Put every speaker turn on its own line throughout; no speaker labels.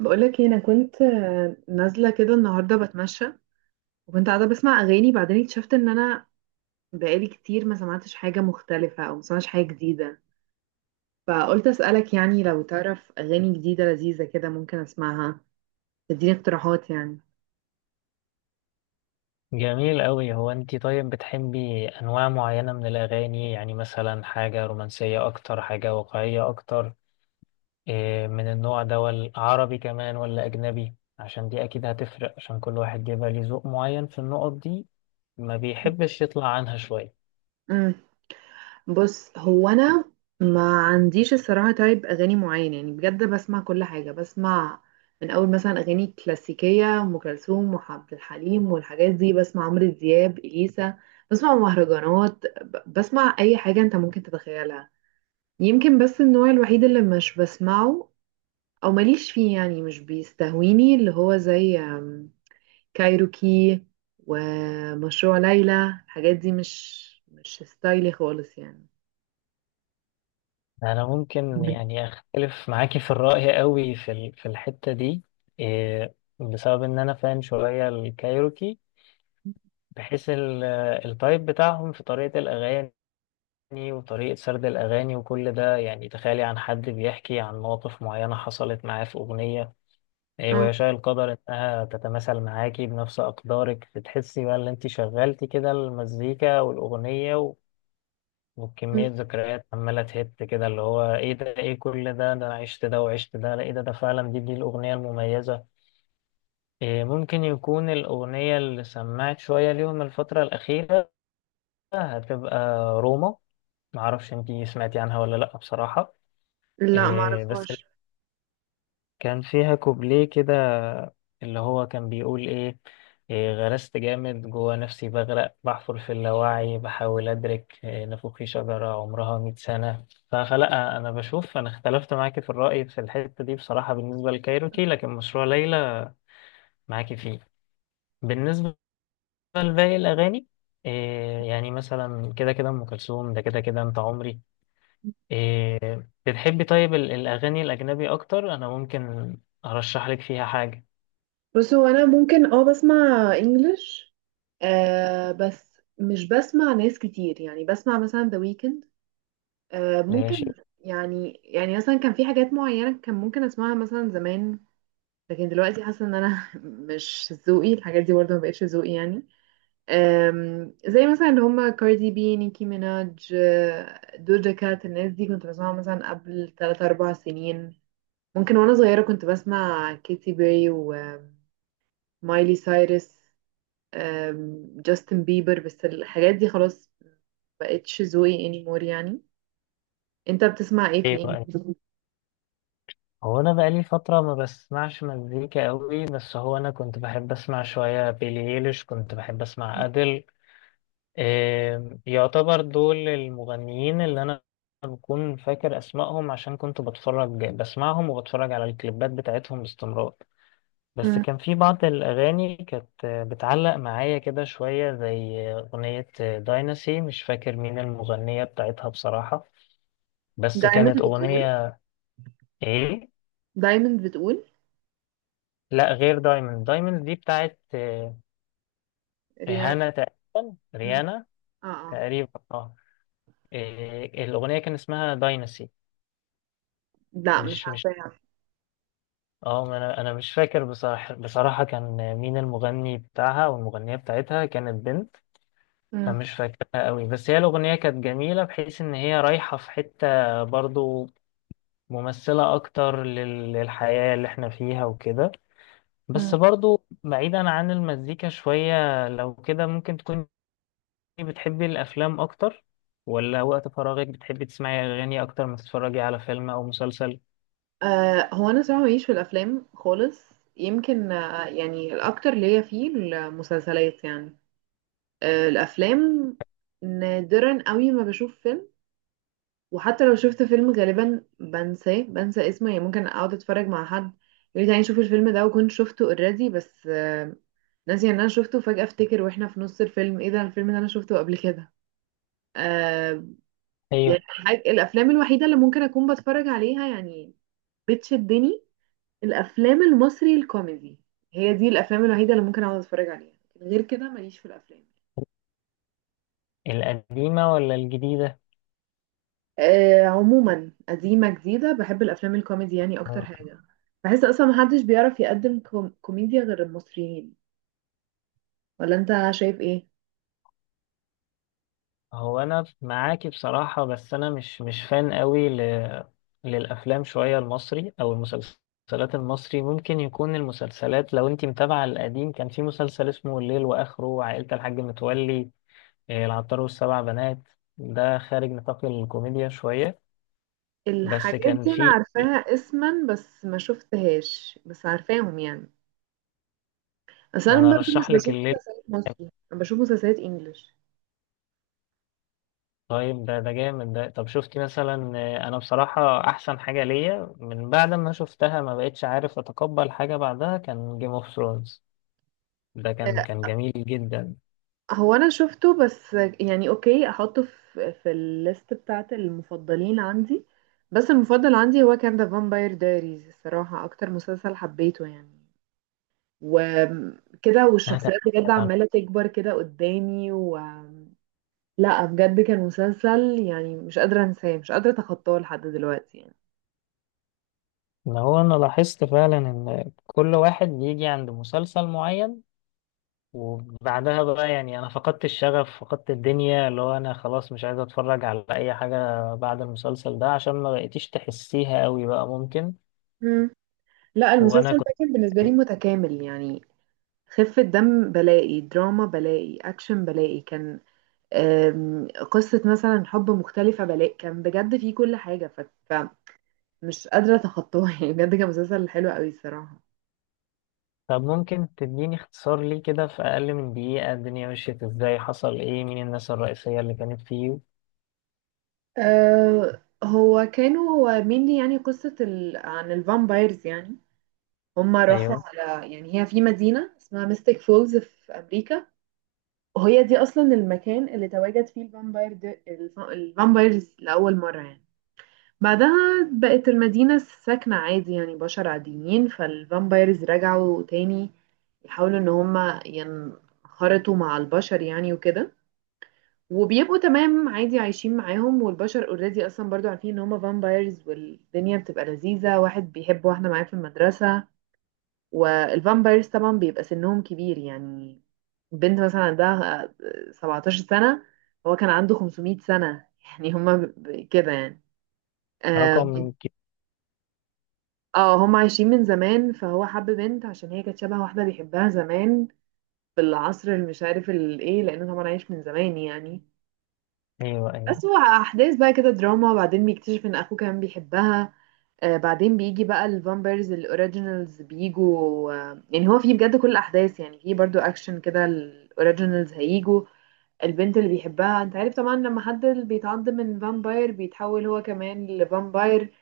بقولك ايه، انا كنت نازله كده النهارده بتمشى، وكنت قاعده بسمع اغاني. بعدين اكتشفت ان انا بقالي كتير ما سمعتش حاجه مختلفه او ما سمعتش حاجه جديده، فقلت اسالك يعني لو تعرف اغاني جديده لذيذه كده ممكن اسمعها، تديني اقتراحات.
جميل أوي. هو أنتي طيب بتحبي أنواع معينة من الأغاني؟ يعني مثلا حاجة رومانسية أكتر، حاجة واقعية أكتر، إيه من النوع ده؟ ولا عربي كمان ولا أجنبي؟ عشان دي أكيد هتفرق، عشان كل واحد بيبقى ليه ذوق معين في النقط دي، ما
يعني
بيحبش يطلع عنها شوية.
بص، هو انا ما عنديش الصراحه تايب اغاني معين، يعني بجد بسمع كل حاجه. بسمع من اول مثلا اغاني كلاسيكيه، ام كلثوم وعبد الحليم والحاجات دي. بسمع عمرو دياب، اليسا. بسمع مهرجانات، بسمع اي حاجه انت ممكن تتخيلها. يمكن بس النوع الوحيد اللي مش بسمعه او ماليش فيه، يعني مش بيستهويني، اللي هو زي كايروكي ومشروع ليلى. الحاجات دي مش ستايلي خالص يعني.
أنا ممكن يعني أختلف معاكي في الرأي أوي في الحتة دي، إيه، بسبب إن أنا فان شوية الكايروكي، بحيث التايب بتاعهم في طريقة الأغاني وطريقة سرد الأغاني وكل ده. يعني تخيلي عن حد بيحكي عن مواقف معينة حصلت معاه في أغنية، إيه، ويشاء القدر إنها تتماثل معاكي بنفس أقدارك، بتحسي بقى إن أنت شغلتي كده المزيكا والأغنية
مم.
وكمية ذكريات عمالة تهت كده، اللي هو إيه ده؟ إيه كل ده؟ ده أنا عشت ده وعشت ده. لا، إيه ده؟ ده فعلا دي الأغنية المميزة. إيه ممكن يكون الأغنية اللي سمعت شوية ليهم الفترة الأخيرة هتبقى روما، معرفش أنت سمعتي عنها ولا لأ بصراحة.
لا،
إيه بس
معرفهاش.
كان فيها كوبليه كده اللي هو كان بيقول إيه، إيه، غرست جامد جوا نفسي، بغرق، بحفر في اللاوعي، بحاول أدرك، إيه، نافوخي شجرة عمرها 100 سنة. فلا أنا بشوف أنا اختلفت معاكي في الرأي في الحتة دي بصراحة بالنسبة لكايروكي، لكن مشروع ليلى معاكي فيه. بالنسبة لباقي الأغاني، إيه يعني مثلا كده كده أم كلثوم، ده كده كده أنت عمري، إيه بتحبي. طيب الأغاني الأجنبي أكتر أنا ممكن أرشح لك فيها حاجة.
بص، هو انا ممكن بسمع انجلش، بس مش بسمع ناس كتير، يعني بسمع مثلا ذا ويكند،
ماشي.
ممكن. يعني مثلا كان في حاجات معينة كان ممكن اسمعها مثلا زمان، لكن دلوقتي حاسة ان انا مش ذوقي. الحاجات دي برضه ما بقتش ذوقي يعني. زي مثلا اللي هما كاردي بي، نيكي ميناج، دوجا كات. الناس دي كنت بسمعها مثلا قبل 3 4 سنين ممكن. وانا صغيرة كنت بسمع كيتي بيري و مايلي سايرس، جاستن بيبر. بس الحاجات دي خلاص بقتش ذوقي anymore يعني. انت بتسمع ايه في
إيه بقى،
الانجليزي؟
هو أنا بقالي فترة ما بسمعش مزيكا أوي، بس هو أنا كنت بحب أسمع شوية بيلي إيليش، كنت بحب أسمع أديل، إيه، يعتبر دول المغنيين اللي أنا بكون فاكر أسمائهم عشان كنت بتفرج بسمعهم وبتفرج على الكليبات بتاعتهم باستمرار. بس
مم.
كان في بعض الأغاني كانت بتعلق معايا كده شوية زي أغنية دايناسي، مش فاكر مين المغنية بتاعتها بصراحة، بس
دايموند
كانت
بتقول
أغنية. إيه؟
دايموند بتقول
لا، غير دايموند. دايموند دي بتاعت
ريان.
ريهانا تقريبا،
مم.
ريانا
اه، اه.
تقريبا، اه. إيه، الأغنية كان اسمها دايناسي.
لا، مش
مش مش
عارفاها.
اه ما أنا مش فاكر بصراحة، بصراحة كان مين المغني بتاعها، والمغنية بتاعتها كانت بنت. انا
مم.
مش فاكرها قوي، بس هي الاغنيه كانت جميله بحيث ان هي رايحه في حته برضو ممثله اكتر للحياه اللي احنا فيها وكده. بس
مم.
برضو بعيدا عن المزيكا شويه، لو كده ممكن تكوني بتحبي الافلام اكتر؟ ولا وقت فراغك بتحبي تسمعي اغاني اكتر ما تتفرجي على فيلم او مسلسل؟
هو انا صراحة ماليش في الافلام خالص، يمكن يعني الاكتر ليا فيه المسلسلات يعني. الافلام نادرا قوي ما بشوف. وحتى لو شفت فيلم غالبا بنساه، بنسى اسمه، يعني ممكن اقعد اتفرج مع حد يقول لي تعالي نشوف الفيلم ده، وكنت شفته اوريدي بس ناسي ان انا شفته. فجأة افتكر واحنا في نص الفيلم، ايه ده الفيلم ده انا شفته قبل كده. آه يعني
ايوه.
الافلام الوحيدة اللي ممكن اكون بتفرج عليها يعني، بتشدني، الافلام المصري الكوميدي. هي دي الافلام الوحيدة اللي ممكن اقعد اتفرج عليها، غير كده ماليش في الافلام.
القديمه ولا الجديده؟
عموما قديمة جديدة، بحب الأفلام الكوميدي يعني أكتر حاجة. بحس أصلا محدش بيعرف يقدم كوميديا غير المصريين، ولا أنت شايف إيه؟
هو انا معاكي بصراحة، بس انا مش فان قوي للافلام شوية المصري او المسلسلات المصري. ممكن يكون المسلسلات، لو انتي متابعة القديم، كان في مسلسل اسمه الليل واخره، عائلة الحاج متولي، إيه، العطار والسبع بنات، ده خارج نطاق الكوميديا شوية، بس
الحاجات
كان
دي أنا
في.
عارفاها اسما بس ما شفتهاش، بس عارفاهم يعني. بس أنا
انا
برضه مش
ارشح لك
بشوف
الليل.
مسلسلات مصري، أنا بشوف مسلسلات إنجلش.
طيب ده، ده جامد ده. طب شفتي مثلا، انا بصراحة احسن حاجة ليا من بعد ما شفتها ما بقتش عارف اتقبل حاجة بعدها كان جيم اوف ثرونز، ده كان
آه،
جميل جدا.
هو أنا شفته، بس يعني أوكي أحطه في الليست بتاعة المفضلين عندي. بس المفضل عندي هو كان ذا فامباير دايريز الصراحة، أكتر مسلسل حبيته يعني. وكده،
انا
والشخصيات بجد
تابعت عنه.
عمالة تكبر كده قدامي لا، بجد كان مسلسل يعني مش قادرة انساه، مش قادرة اتخطاه لحد دلوقتي يعني.
ان هو انا لاحظت فعلا ان كل واحد بيجي عند مسلسل معين وبعدها بقى يعني انا فقدت الشغف، فقدت الدنيا، اللي هو انا خلاص مش عايز اتفرج على اي حاجة بعد المسلسل ده، عشان ما بقيتيش تحسيها قوي بقى، ممكن.
مم. لا،
وانا
المسلسل
كنت
ده كان بالنسبة لي متكامل يعني. خفة دم بلاقي، دراما بلاقي، أكشن بلاقي، كان قصة مثلا حب مختلفة بلاقي، كان بجد فيه كل حاجة، فمش قادرة أتخطاها يعني. بجد كان مسلسل حلو قوي الصراحة.
طب ممكن تديني اختصار ليه كده في اقل من دقيقة، الدنيا مشيت ازاي، حصل ايه، مين الناس الرئيسية اللي كانت فيه؟
هو كانوا هو mainly يعني قصة عن الفامبايرز يعني. هما راحوا
ايوه.
على، يعني هي في مدينة اسمها ميستيك فولز في أمريكا، وهي دي أصلا المكان اللي تواجد فيه الفامباير ده، الفامبايرز لأول مرة يعني. بعدها بقت المدينة ساكنة عادي يعني، بشر عاديين، فالفامبايرز رجعوا تاني يحاولوا إن هما ينخرطوا مع البشر يعني وكده، وبيبقوا تمام عادي عايشين معاهم. والبشر اوريدي اصلا برضو عارفين ان هما فامبايرز، والدنيا بتبقى لذيذة. واحد بيحب واحدة معاه في المدرسة، والفامبايرز طبعا بيبقى سنهم كبير يعني. بنت مثلا عندها 17 سنة، هو كان عنده 500 سنة. يعني هما كده يعني. اه.
رقم
هما عايشين من زمان، فهو حب بنت عشان هي كانت شبه واحدة بيحبها زمان في العصر اللي مش عارف الايه، لانه طبعا عايش من زمان يعني.
ايوه، ايوه.
أسوأ أحداث بقى كده، دراما، بعدين بيكتشف إن أخوه كان بيحبها. بعدين بيجي بقى الفامبرز الأوريجينالز بيجوا، يعني هو فيه بجد كل الأحداث يعني، فيه برضو أكشن كده. الأوريجينالز هيجوا البنت اللي بيحبها. أنت عارف طبعا لما حد بيتعض من فامباير بيتحول هو كمان لفامباير،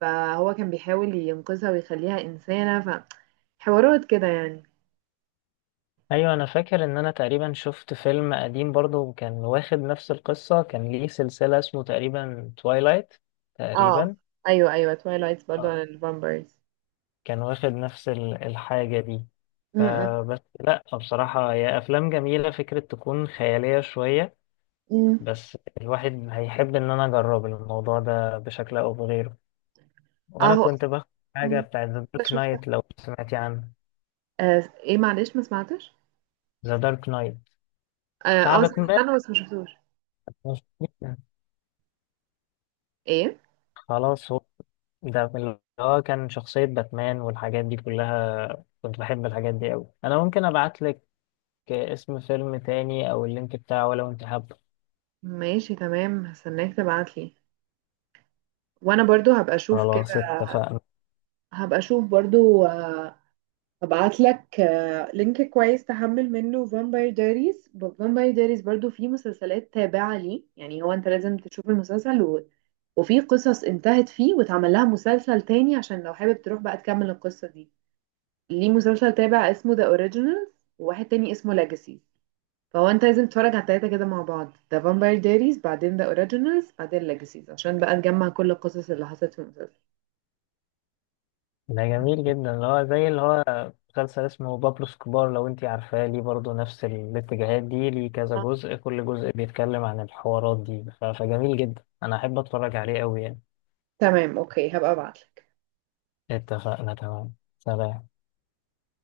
فهو كان بيحاول ينقذها ويخليها إنسانة، فحوارات كده يعني.
ايوه انا فاكر ان انا تقريبا شفت فيلم قديم برضو كان واخد نفس القصه، كان ليه سلسله اسمه تقريبا تويلايت
اه،
تقريبا،
أيوه، أيوه، تويلايتس برضو عن
اه،
الفامبايرز.
كان واخد نفس الحاجه دي.
م- م-
فبس لا بصراحه هي افلام جميله، فكره تكون خياليه شويه،
م.
بس الواحد هيحب ان انا اجرب الموضوع ده بشكل او بغيره.
اه،
وانا كنت باخد حاجه
م.
بتاعت ذا دارك
شفتها.
نايت، لو سمعتي عنه.
ايه معلش ما سمعتش.
ذا دارك نايت
اه،
بتاع
سمعت عنه بس ما شفتوش.
باتمان.
ايه.
خلاص. هو ده من اللي هو كان شخصية باتمان والحاجات دي كلها، كنت بحب الحاجات دي أوي. أنا ممكن أبعت لك اسم فيلم تاني أو اللينك بتاعه لو أنت حابه.
ماشي تمام، هستناك تبعتلي وانا برضو هبقى اشوف
خلاص
كده.
اتفقنا.
هبقى اشوف برضو، هبعت لك لينك كويس تحمل منه فامباير دايريز. فامباير دايريز برضو فيه مسلسلات تابعة ليه، يعني هو انت لازم تشوف المسلسل وفي قصص انتهت فيه واتعمل لها مسلسل تاني، عشان لو حابب تروح بقى تكمل القصة دي. ليه مسلسل تابع اسمه ذا اوريجينالز، وواحد تاني اسمه ليجاسيز. فهو انت لازم تتفرج على التلاتة كده مع بعض، ذا فامباير دايريز بعدين ذا اوريجينالز بعدين ليجاسيز، عشان بقى نجمع كل القصص اللي حصلت في المسلسل.
ده جميل جدا، اللي هو زي اللي هو مسلسل اسمه بابلو سكوبار، لو أنت عارفاه، ليه برضه نفس الاتجاهات دي، ليه كذا
آه.
جزء، كل جزء بيتكلم عن الحوارات دي، فجميل جدا، أنا أحب أتفرج عليه أوي يعني.
تمام اوكي، هبقى ابعتلك.
اتفقنا، تمام، سلام.